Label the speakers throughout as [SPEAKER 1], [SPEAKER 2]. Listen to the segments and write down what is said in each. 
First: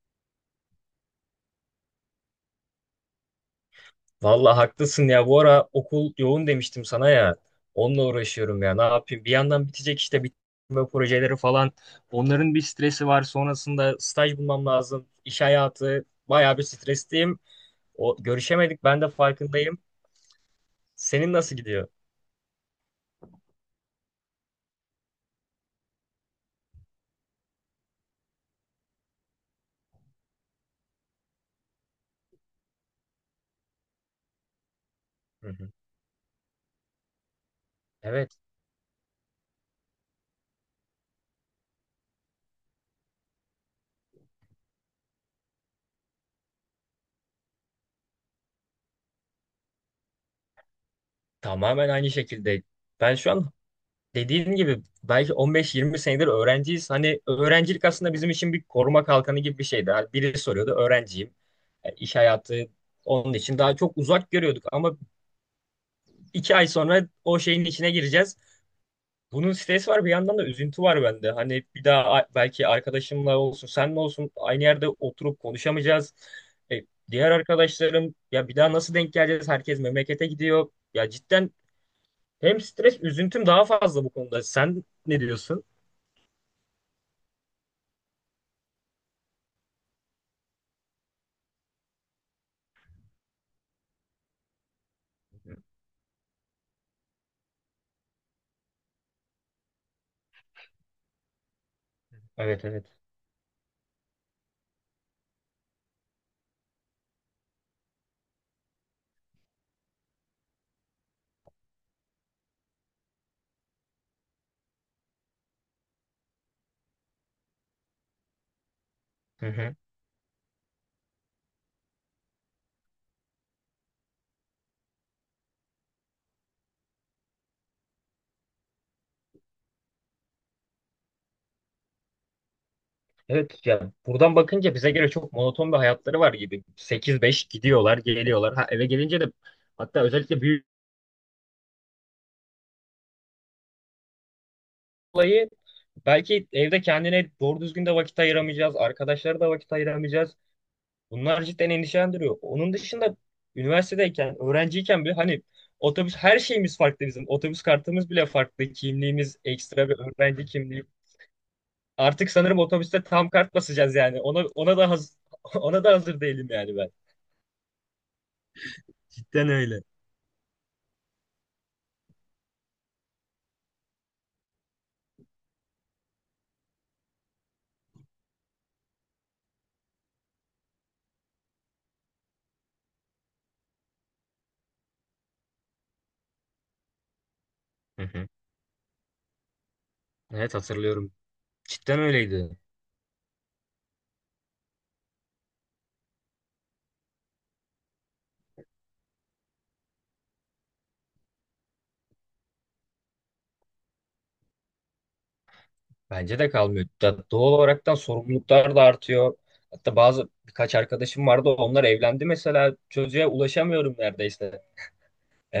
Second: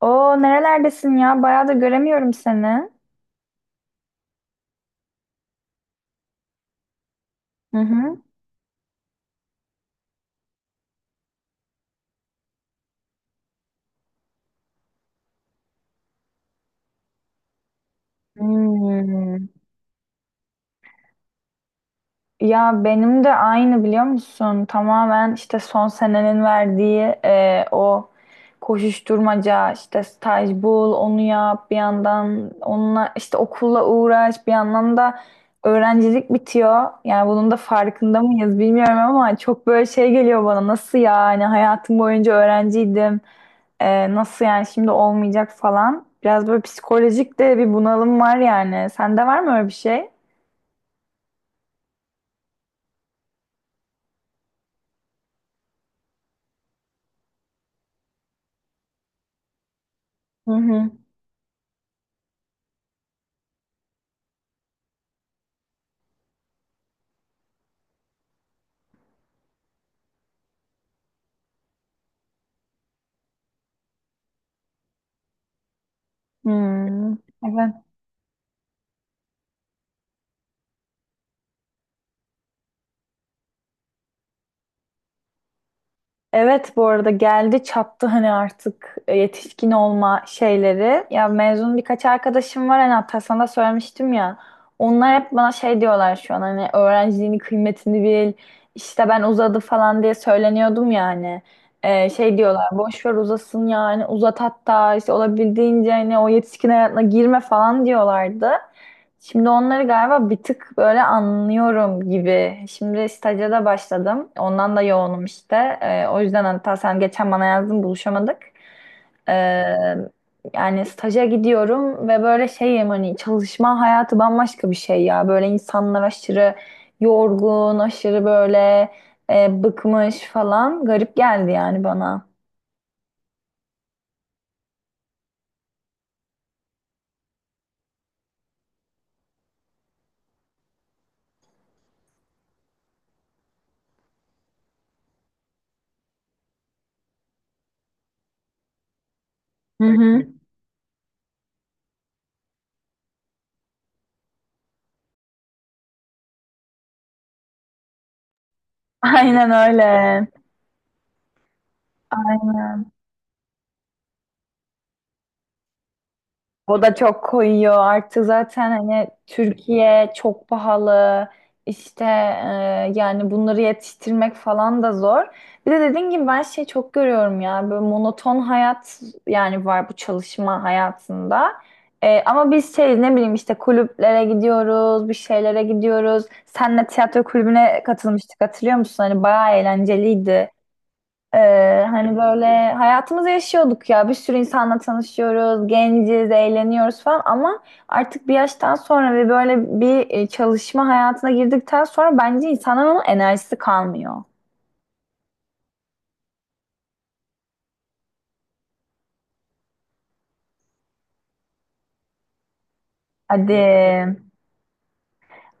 [SPEAKER 1] Oo, nerelerdesin ya? Bayağı da göremiyorum seni.
[SPEAKER 2] Vallahi haklısın ya. Bu ara okul yoğun demiştim sana ya.
[SPEAKER 1] Hı
[SPEAKER 2] Onunla
[SPEAKER 1] hı.
[SPEAKER 2] uğraşıyorum ya. Ne yapayım? Bir yandan bitecek işte bitirme projeleri falan. Onların bir stresi var. Sonrasında staj bulmam lazım. İş hayatı bayağı bir stresliyim. O görüşemedik. Ben de
[SPEAKER 1] Hmm.
[SPEAKER 2] farkındayım. Senin nasıl gidiyor?
[SPEAKER 1] Ya benim de aynı, biliyor musun? Tamamen işte son senenin verdiği e, o koşuşturmaca, işte staj bul, onu yap, bir yandan onunla işte okulla uğraş, bir yandan da
[SPEAKER 2] Hı hı.
[SPEAKER 1] öğrencilik bitiyor. Yani bunun da farkında
[SPEAKER 2] Evet.
[SPEAKER 1] mıyız bilmiyorum ama çok böyle şey geliyor bana, nasıl yani hayatım boyunca öğrenciydim. Nasıl yani şimdi olmayacak falan. Biraz böyle psikolojik de bir bunalım var yani. Sende var mı öyle bir şey?
[SPEAKER 2] Tamamen aynı şekilde. Ben şu an dediğin gibi belki 15-20 senedir öğrenciyiz. Hani öğrencilik aslında bizim için bir koruma kalkanı gibi bir şeydi. Hani biri
[SPEAKER 1] Hı
[SPEAKER 2] soruyordu
[SPEAKER 1] hı.
[SPEAKER 2] öğrenciyim. İş hayatı onun için daha çok uzak görüyorduk ama 2 ay sonra o şeyin içine gireceğiz. Bunun stresi var, bir yandan da üzüntü var bende. Hani bir daha belki arkadaşımla olsun, senle olsun aynı yerde oturup konuşamayacağız. E,
[SPEAKER 1] Hmm.
[SPEAKER 2] Diğer arkadaşlarım, ya bir daha nasıl denk geleceğiz? Herkes memlekete gidiyor. Ya cidden hem stres üzüntüm daha fazla bu konuda. Sen ne diyorsun?
[SPEAKER 1] Evet, bu arada geldi çattı hani artık yetişkin olma şeyleri. Ya, mezun birkaç arkadaşım var hani, hatta sana da söylemiştim ya. Onlar hep bana şey diyorlar şu an, hani öğrenciliğini, kıymetini bil. İşte ben uzadı falan diye söyleniyordum yani. Şey
[SPEAKER 2] Evet,
[SPEAKER 1] diyorlar,
[SPEAKER 2] evet.
[SPEAKER 1] boş ver uzasın yani, uzat hatta, işte olabildiğince hani o yetişkin hayatına girme falan diyorlardı. Şimdi onları galiba bir tık böyle anlıyorum gibi. Şimdi staja da başladım. Ondan da yoğunum işte. O yüzden hatta sen geçen bana yazdın, buluşamadık.
[SPEAKER 2] Hı
[SPEAKER 1] Ee,
[SPEAKER 2] hı.
[SPEAKER 1] Yani staja gidiyorum ve böyle şeyim, hani çalışma hayatı bambaşka bir şey ya. Böyle insanlar aşırı yorgun, aşırı böyle bıkmış falan. Garip geldi yani bana.
[SPEAKER 2] Evet ya, buradan bakınca bize göre çok monoton bir hayatları var gibi. 8-5 gidiyorlar, geliyorlar. Ha, eve gelince de, hatta özellikle büyük olayı, belki evde kendine doğru düzgün de vakit ayıramayacağız. Arkadaşlara da vakit
[SPEAKER 1] Hı hı.
[SPEAKER 2] ayıramayacağız. Bunlar cidden endişelendiriyor. Onun dışında üniversitedeyken, öğrenciyken bile hani otobüs, her şeyimiz farklı bizim. Otobüs kartımız bile farklı. Kimliğimiz
[SPEAKER 1] Aynen
[SPEAKER 2] ekstra bir
[SPEAKER 1] öyle.
[SPEAKER 2] öğrenci kimliği. Artık sanırım otobüste tam kart basacağız yani. Ona da hazır değilim yani
[SPEAKER 1] O
[SPEAKER 2] ben.
[SPEAKER 1] da çok koyuyor. Artık zaten hani
[SPEAKER 2] Cidden öyle.
[SPEAKER 1] Türkiye çok pahalı. İşte yani bunları yetiştirmek falan da zor. Bir de dediğin gibi ben şey çok görüyorum ya. Böyle monoton hayat yani var bu çalışma hayatında. E, ama biz şey, ne bileyim, işte kulüplere gidiyoruz, bir şeylere gidiyoruz. Senle tiyatro kulübüne
[SPEAKER 2] Hı hı.
[SPEAKER 1] katılmıştık, hatırlıyor musun? Hani bayağı eğlenceliydi.
[SPEAKER 2] Evet, hatırlıyorum. Cidden
[SPEAKER 1] Hani
[SPEAKER 2] öyleydi.
[SPEAKER 1] böyle hayatımızı yaşıyorduk ya. Bir sürü insanla tanışıyoruz, genciz, eğleniyoruz falan ama artık bir yaştan sonra ve böyle bir çalışma hayatına girdikten sonra bence insanın onun enerjisi kalmıyor.
[SPEAKER 2] Bence de kalmıyor. Doğal olaraktan sorumluluklar da artıyor. Hatta bazı birkaç arkadaşım vardı. Onlar evlendi mesela. Çocuğa
[SPEAKER 1] Hadi.
[SPEAKER 2] ulaşamıyorum neredeyse.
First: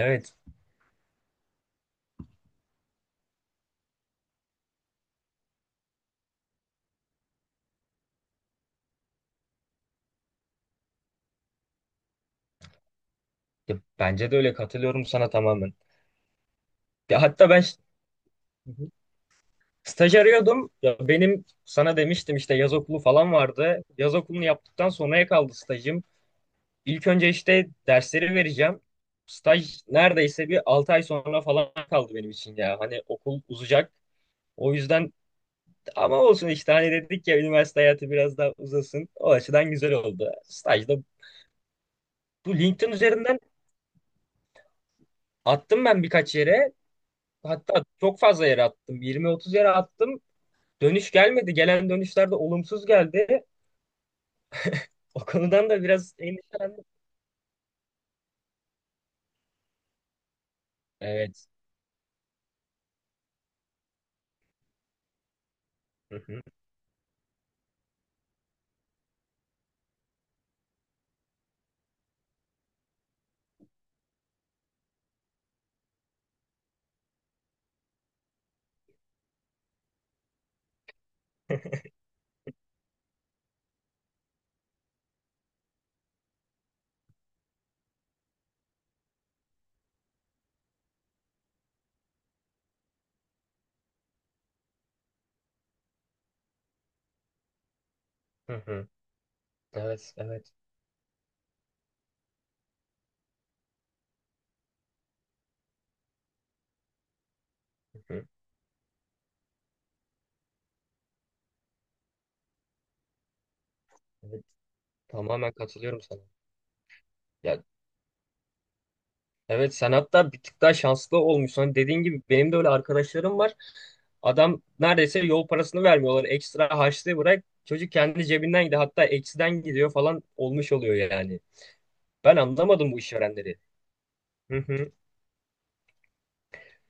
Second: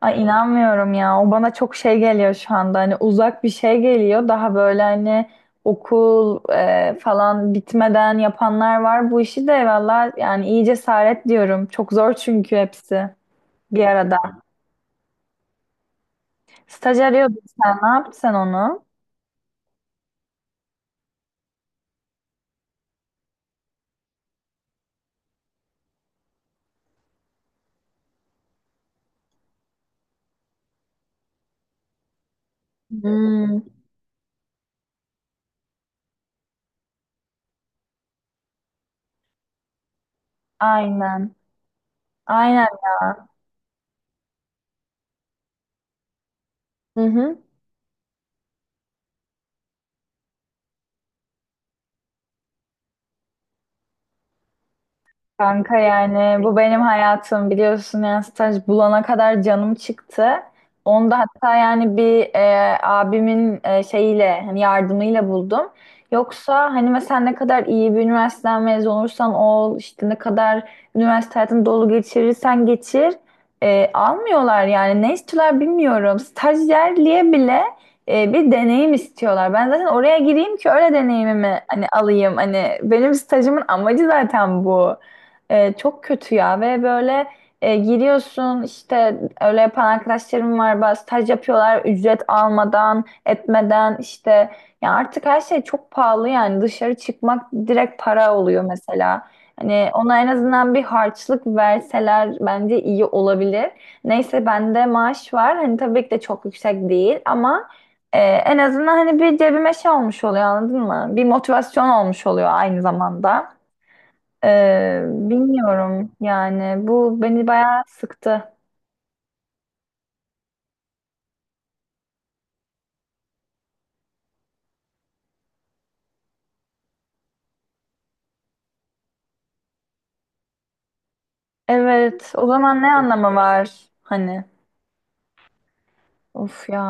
[SPEAKER 1] Ay, inanmıyorum ya. O bana çok şey geliyor şu anda. Hani uzak bir şey geliyor. Daha böyle hani okul falan bitmeden yapanlar var. Bu işi de valla yani iyi cesaret diyorum. Çok zor çünkü hepsi
[SPEAKER 2] Ya
[SPEAKER 1] bir arada.
[SPEAKER 2] bence de öyle, katılıyorum sana tamamen.
[SPEAKER 1] Staj
[SPEAKER 2] Ya
[SPEAKER 1] arıyordun
[SPEAKER 2] hatta ben ş-
[SPEAKER 1] sen. Ne yaptın sen
[SPEAKER 2] Hı
[SPEAKER 1] onu?
[SPEAKER 2] hı. Staj arıyordum. Ya benim sana demiştim, işte yaz okulu falan vardı. Yaz okulunu yaptıktan sonraya kaldı stajım. İlk önce işte dersleri vereceğim. Staj neredeyse bir 6 ay sonra falan kaldı benim için ya. Hani okul
[SPEAKER 1] Hmm.
[SPEAKER 2] uzayacak. O yüzden ama olsun, işte hani dedik ya, üniversite hayatı biraz daha uzasın. O açıdan güzel oldu. Stajda
[SPEAKER 1] Aynen.
[SPEAKER 2] bu
[SPEAKER 1] Aynen.
[SPEAKER 2] LinkedIn
[SPEAKER 1] Ya.
[SPEAKER 2] üzerinden attım ben birkaç yere.
[SPEAKER 1] Hı hı.
[SPEAKER 2] Hatta çok fazla yere attım. 20-30 yere attım. Dönüş gelmedi. Gelen dönüşler de olumsuz geldi. O konudan
[SPEAKER 1] Kanka,
[SPEAKER 2] da biraz
[SPEAKER 1] yani bu benim
[SPEAKER 2] endişelendim.
[SPEAKER 1] hayatım biliyorsun, yani staj bulana kadar canım çıktı. Onda
[SPEAKER 2] Evet.
[SPEAKER 1] hatta yani bir abimin şeyiyle, hani yardımıyla buldum.
[SPEAKER 2] Hı hı,
[SPEAKER 1] Yoksa hani mesela ne kadar iyi bir üniversiteden mezun olursan ol, işte ne kadar üniversite hayatını dolu geçirirsen geçir, almıyorlar yani, ne istiyorlar bilmiyorum. Stajyerliğe bile bir deneyim istiyorlar. Ben zaten oraya gireyim ki öyle deneyimimi hani alayım. Hani benim stajımın amacı zaten bu. E, çok kötü ya, ve böyle giriyorsun işte, öyle yapan arkadaşlarım var, bazı staj yapıyorlar ücret almadan etmeden işte, ya artık her şey çok pahalı yani, dışarı çıkmak direkt para
[SPEAKER 2] hı
[SPEAKER 1] oluyor
[SPEAKER 2] hı.
[SPEAKER 1] mesela. Hani
[SPEAKER 2] Evet,
[SPEAKER 1] ona en
[SPEAKER 2] evet.
[SPEAKER 1] azından bir harçlık verseler bence iyi olabilir. Neyse, bende maaş var. Hani tabii ki de çok yüksek değil ama
[SPEAKER 2] Hı hı.
[SPEAKER 1] en azından hani bir cebime şey olmuş oluyor, anladın mı? Bir motivasyon olmuş oluyor aynı zamanda.
[SPEAKER 2] Evet. Tamamen katılıyorum
[SPEAKER 1] Bilmiyorum
[SPEAKER 2] sana.
[SPEAKER 1] yani, bu beni
[SPEAKER 2] Ya,
[SPEAKER 1] bayağı sıktı.
[SPEAKER 2] evet, sen hatta bir tık daha şanslı olmuşsun. Hani dediğin gibi benim de öyle arkadaşlarım var. Adam neredeyse yol parasını vermiyorlar. Ekstra harçlığı bırak. Çocuk kendi cebinden gidiyor. Hatta eksiden gidiyor falan olmuş oluyor yani.
[SPEAKER 1] Evet,
[SPEAKER 2] Ben
[SPEAKER 1] o zaman
[SPEAKER 2] anlamadım
[SPEAKER 1] ne
[SPEAKER 2] bu
[SPEAKER 1] anlamı
[SPEAKER 2] işverenleri.
[SPEAKER 1] var hani,
[SPEAKER 2] Hı hı.
[SPEAKER 1] of ya,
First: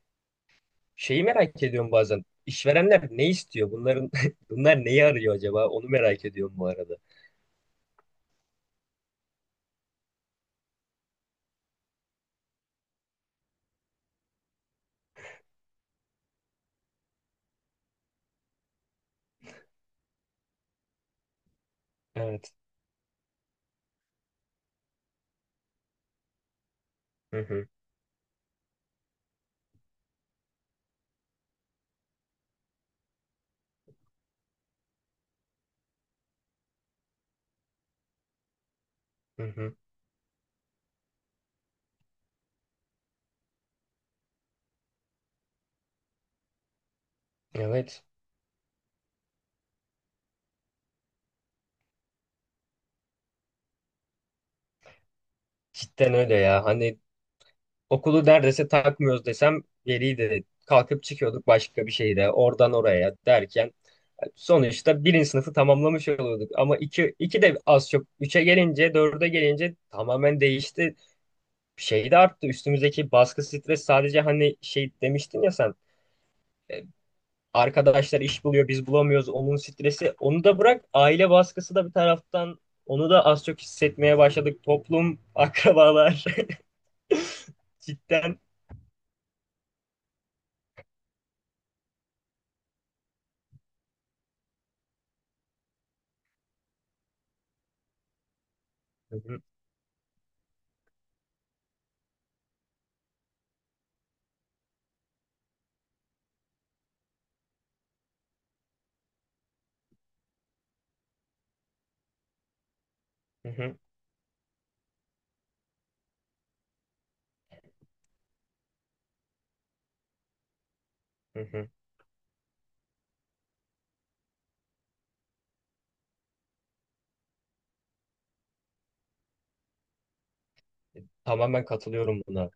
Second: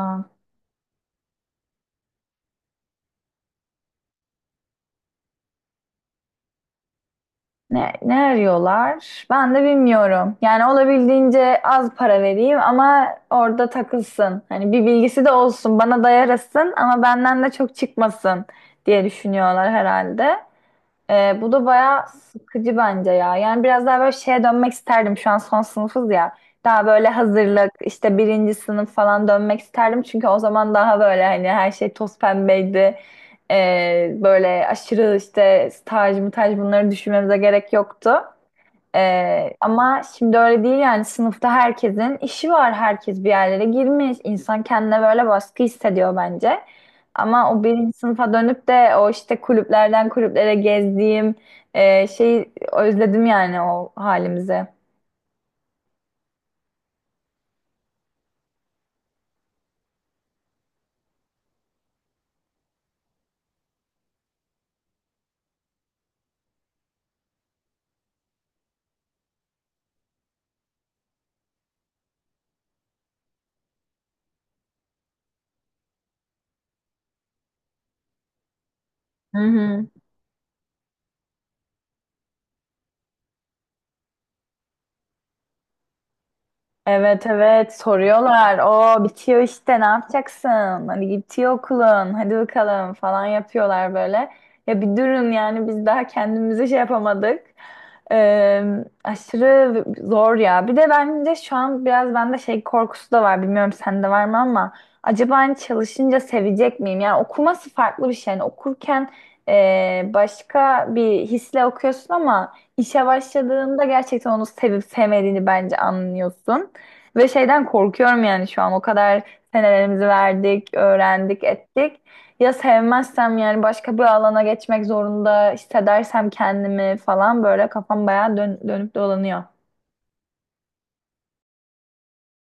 [SPEAKER 2] Şeyi merak ediyorum bazen. İşverenler ne istiyor? Bunların bunlar neyi arıyor acaba? Onu merak ediyorum bu arada.
[SPEAKER 1] ne, ne arıyorlar ben de bilmiyorum. Yani olabildiğince az para vereyim ama orada takılsın. Hani bir bilgisi de olsun, bana dayarasın, ama benden de çok çıkmasın diye düşünüyorlar herhalde. Bu da bayağı
[SPEAKER 2] Evet.
[SPEAKER 1] sıkıcı bence ya. Yani biraz daha böyle şeye dönmek isterdim. Şu an son sınıfız ya. Daha böyle
[SPEAKER 2] Hı hı.
[SPEAKER 1] hazırlık, işte birinci sınıf falan dönmek isterdim. Çünkü o zaman daha böyle hani her şey toz pembeydi. Böyle aşırı işte staj mı, bunları düşünmemize gerek yoktu.
[SPEAKER 2] Hı hı.
[SPEAKER 1] Ama şimdi öyle değil yani, sınıfta herkesin işi var. Herkes bir yerlere girmiş. İnsan kendine böyle baskı hissediyor bence. Ama o birinci
[SPEAKER 2] Evet.
[SPEAKER 1] sınıfa dönüp de o işte kulüplerden kulüplere gezdiğim şeyi özledim yani, o halimizi.
[SPEAKER 2] Cidden öyle ya. Hani okulu neredeyse takmıyoruz desem geriydi. Kalkıp çıkıyorduk başka bir şehre. Oradan oraya derken sonuçta birinci sınıfı tamamlamış oluyorduk. Ama iki, iki de az çok. Üçe gelince, dörde gelince tamamen değişti. Şey de arttı. Üstümüzdeki baskı, stres, sadece hani şey demiştin ya sen. e, Arkadaşlar iş buluyor, biz bulamıyoruz.
[SPEAKER 1] Hı
[SPEAKER 2] Onun
[SPEAKER 1] hı.
[SPEAKER 2] stresi. Onu da bırak. Aile baskısı da bir taraftan. Onu da az çok hissetmeye başladık. Toplum, akrabalar.
[SPEAKER 1] Evet, evet,
[SPEAKER 2] Cidden.
[SPEAKER 1] soruyorlar. O bitiyor işte, ne yapacaksın? Hani bitiyor okulun, hadi bakalım falan yapıyorlar böyle. Ya bir durun yani, biz daha kendimize şey yapamadık. Ee,
[SPEAKER 2] Hı hı,
[SPEAKER 1] Aşırı zor ya. Bir de bence şu an biraz bende şey korkusu da var. Bilmiyorum sende var mı ama acaba hani çalışınca sevecek miyim? Yani okuması farklı bir şey. Yani okurken başka bir hisle okuyorsun ama işe
[SPEAKER 2] hı hı,
[SPEAKER 1] başladığında gerçekten onu sevip sevmediğini bence anlıyorsun. Ve şeyden korkuyorum yani, şu an o kadar senelerimizi verdik,
[SPEAKER 2] hı
[SPEAKER 1] öğrendik,
[SPEAKER 2] hı.
[SPEAKER 1] ettik. Ya sevmezsem yani başka bir alana geçmek zorunda hissedersem kendimi falan, böyle kafam bayağı dönüp dolanıyor.
[SPEAKER 2] Tamamen katılıyorum buna.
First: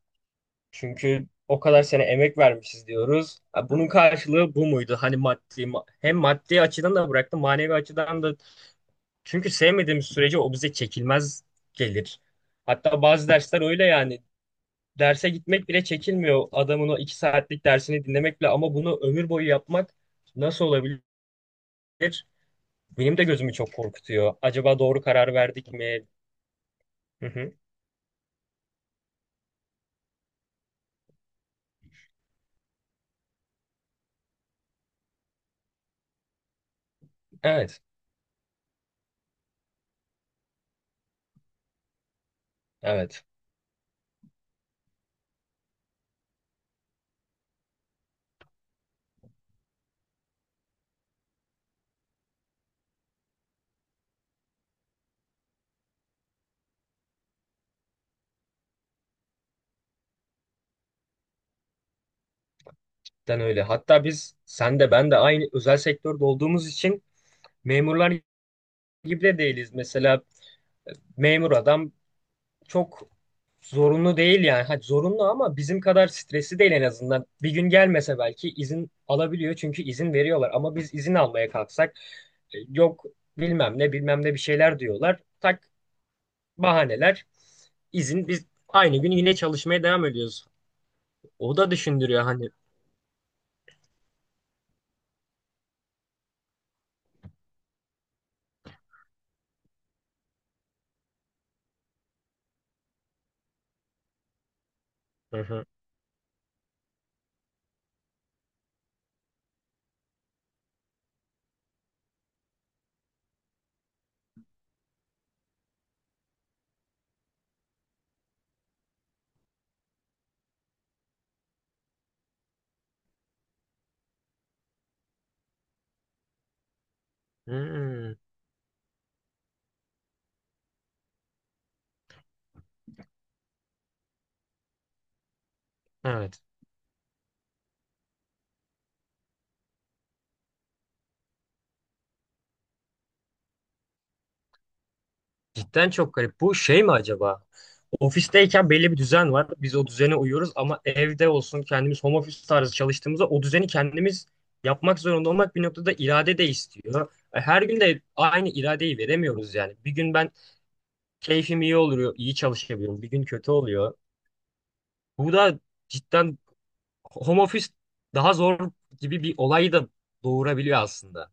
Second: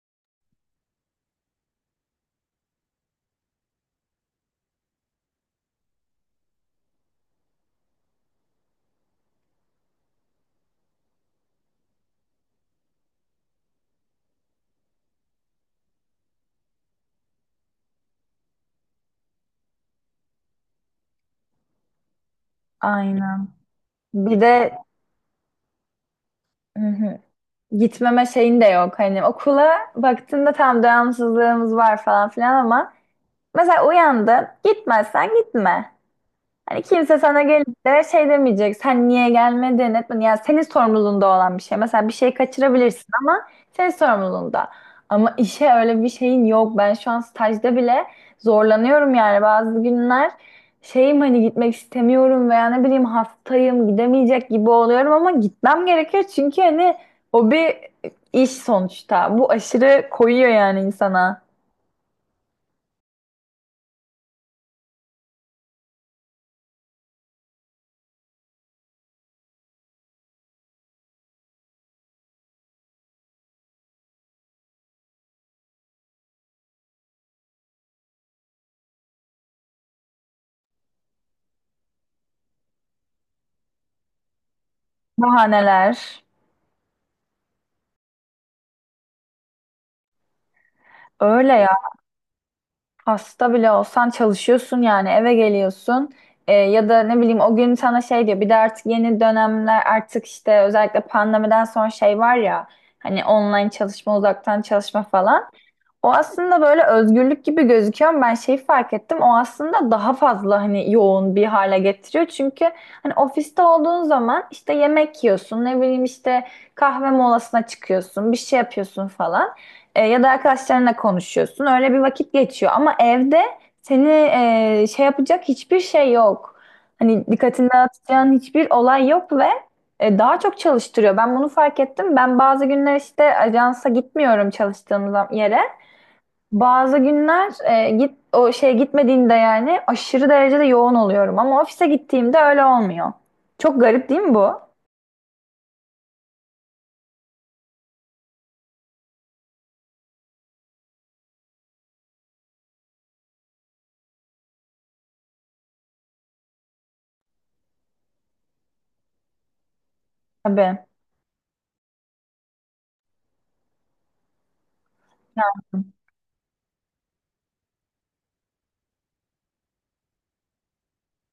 [SPEAKER 2] Çünkü o kadar sene emek vermişiz diyoruz. Ha, bunun karşılığı bu muydu? Hani maddi hem maddi açıdan da bıraktım, manevi açıdan da. Çünkü sevmediğimiz sürece o bize çekilmez gelir. Hatta bazı dersler öyle yani. Derse gitmek bile çekinmiyor adamın, o 2 saatlik dersini dinlemek bile, ama bunu ömür boyu yapmak nasıl olabilir? Benim de
[SPEAKER 1] Aynen.
[SPEAKER 2] gözümü çok korkutuyor.
[SPEAKER 1] Bir de
[SPEAKER 2] Acaba doğru karar verdik mi?
[SPEAKER 1] hı hı,
[SPEAKER 2] Hı hı.
[SPEAKER 1] gitmeme şeyin de yok. Hani okula baktığında tam devamsızlığımız var falan filan ama mesela uyandı, gitmezsen gitme. Hani kimse sana
[SPEAKER 2] Evet,
[SPEAKER 1] gelip de şey demeyecek, sen niye gelmedin etmedin. Yani senin sorumluluğunda olan bir şey. Mesela bir şey kaçırabilirsin
[SPEAKER 2] evet.
[SPEAKER 1] ama senin sorumluluğunda. Ama işe öyle bir şeyin yok. Ben şu an stajda bile zorlanıyorum yani bazı günler. Şeyim, hani gitmek istemiyorum veya ne bileyim hastayım, gidemeyecek gibi oluyorum ama gitmem gerekiyor. Çünkü hani o bir iş sonuçta. Bu aşırı koyuyor yani insana.
[SPEAKER 2] Ben öyle. Hatta biz, sen de ben de aynı özel sektörde olduğumuz için, memurlar gibi de değiliz. Mesela e, memur adam çok zorunlu değil yani. Hadi zorunlu ama bizim kadar stresi değil en azından. Bir gün gelmese belki izin alabiliyor, çünkü izin veriyorlar. Ama biz izin almaya kalksak yok bilmem ne bilmem ne bir şeyler diyorlar. Tak
[SPEAKER 1] Bahaneler.
[SPEAKER 2] bahaneler, izin, biz aynı gün yine çalışmaya devam ediyoruz. O
[SPEAKER 1] Öyle.
[SPEAKER 2] da düşündürüyor hani.
[SPEAKER 1] Hasta bile olsan çalışıyorsun yani, eve geliyorsun. Ya da ne bileyim o gün sana şey diyor, bir de artık yeni dönemler, artık işte özellikle pandemiden sonra şey var ya, hani online çalışma, uzaktan çalışma
[SPEAKER 2] Hı
[SPEAKER 1] falan,
[SPEAKER 2] hı.
[SPEAKER 1] o aslında böyle özgürlük gibi gözüküyor ama ben şeyi fark ettim, o aslında daha fazla hani yoğun bir hale getiriyor çünkü hani ofiste olduğun zaman işte yemek yiyorsun, ne bileyim işte kahve molasına çıkıyorsun, bir şey yapıyorsun falan. E, ya da arkadaşlarınla konuşuyorsun. Öyle bir vakit geçiyor. Ama evde seni şey yapacak hiçbir şey yok. Hani dikkatini
[SPEAKER 2] Hmm,
[SPEAKER 1] dağıtacağın hiçbir olay yok ve daha çok çalıştırıyor. Ben bunu fark ettim. Ben bazı günler işte ajansa gitmiyorum, çalıştığım yere.
[SPEAKER 2] evet.
[SPEAKER 1] Bazı günler git, o şeye gitmediğimde yani aşırı derecede yoğun oluyorum. Ama ofise gittiğimde öyle olmuyor. Çok garip değil mi bu?
[SPEAKER 2] Cidden çok garip. Bu şey mi acaba? Ofisteyken belli bir düzen var. Biz o düzene uyuyoruz, ama evde olsun kendimiz home office tarzı çalıştığımızda o düzeni kendimiz yapmak zorunda olmak bir noktada irade de istiyor. E, Her gün de aynı iradeyi veremiyoruz yani. Bir gün ben
[SPEAKER 1] Tabii.
[SPEAKER 2] keyfim iyi oluyor, iyi çalışabiliyorum. Bir gün kötü oluyor. Bu da cidden home office daha zor gibi bir olayı da doğurabiliyor aslında.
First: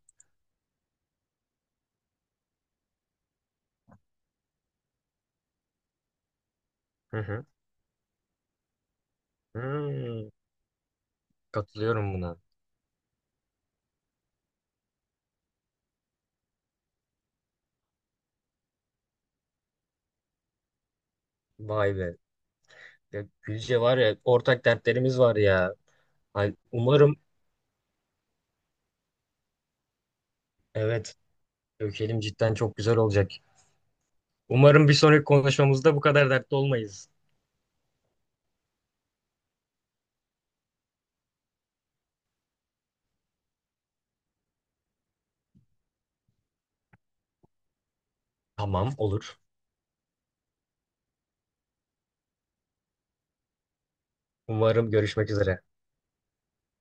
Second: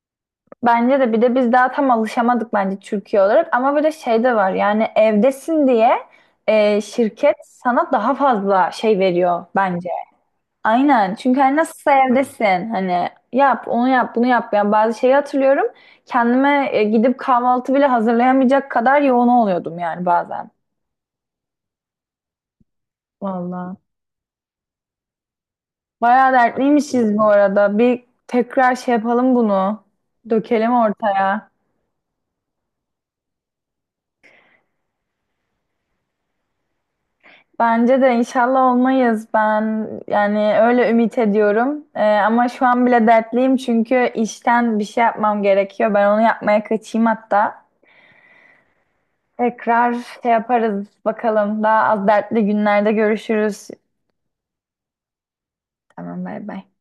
[SPEAKER 1] Bence de. Bir de biz daha tam alışamadık bence Türkiye olarak ama böyle şey de var, yani evdesin diye
[SPEAKER 2] Hı
[SPEAKER 1] şirket
[SPEAKER 2] hı.
[SPEAKER 1] sana daha fazla şey veriyor bence.
[SPEAKER 2] Hmm,
[SPEAKER 1] Aynen, çünkü hani nasılsa
[SPEAKER 2] katılıyorum buna.
[SPEAKER 1] evdesin, hani yap onu, yap bunu, yap. Yani bazı şeyi hatırlıyorum, kendime gidip kahvaltı bile hazırlayamayacak kadar yoğun oluyordum yani bazen.
[SPEAKER 2] Vay be. Ya
[SPEAKER 1] Vallahi
[SPEAKER 2] Gülce, var ya ortak dertlerimiz var ya.
[SPEAKER 1] bayağı
[SPEAKER 2] Ay, umarım.
[SPEAKER 1] dertliymişiz bu arada, bir tekrar şey yapalım, bunu dökelim
[SPEAKER 2] Evet,
[SPEAKER 1] ortaya.
[SPEAKER 2] dökelim, cidden çok güzel olacak. Umarım bir sonraki konuşmamızda bu kadar dertli olmayız.
[SPEAKER 1] Bence de inşallah olmayız. Ben yani öyle ümit ediyorum. Ama şu an bile dertliyim çünkü işten bir şey yapmam gerekiyor. Ben onu yapmaya kaçayım hatta.
[SPEAKER 2] Tamam, olur.
[SPEAKER 1] Tekrar şey yaparız bakalım. Daha az dertli günlerde görüşürüz.
[SPEAKER 2] Umarım, görüşmek üzere.
[SPEAKER 1] Tamam, bay bay.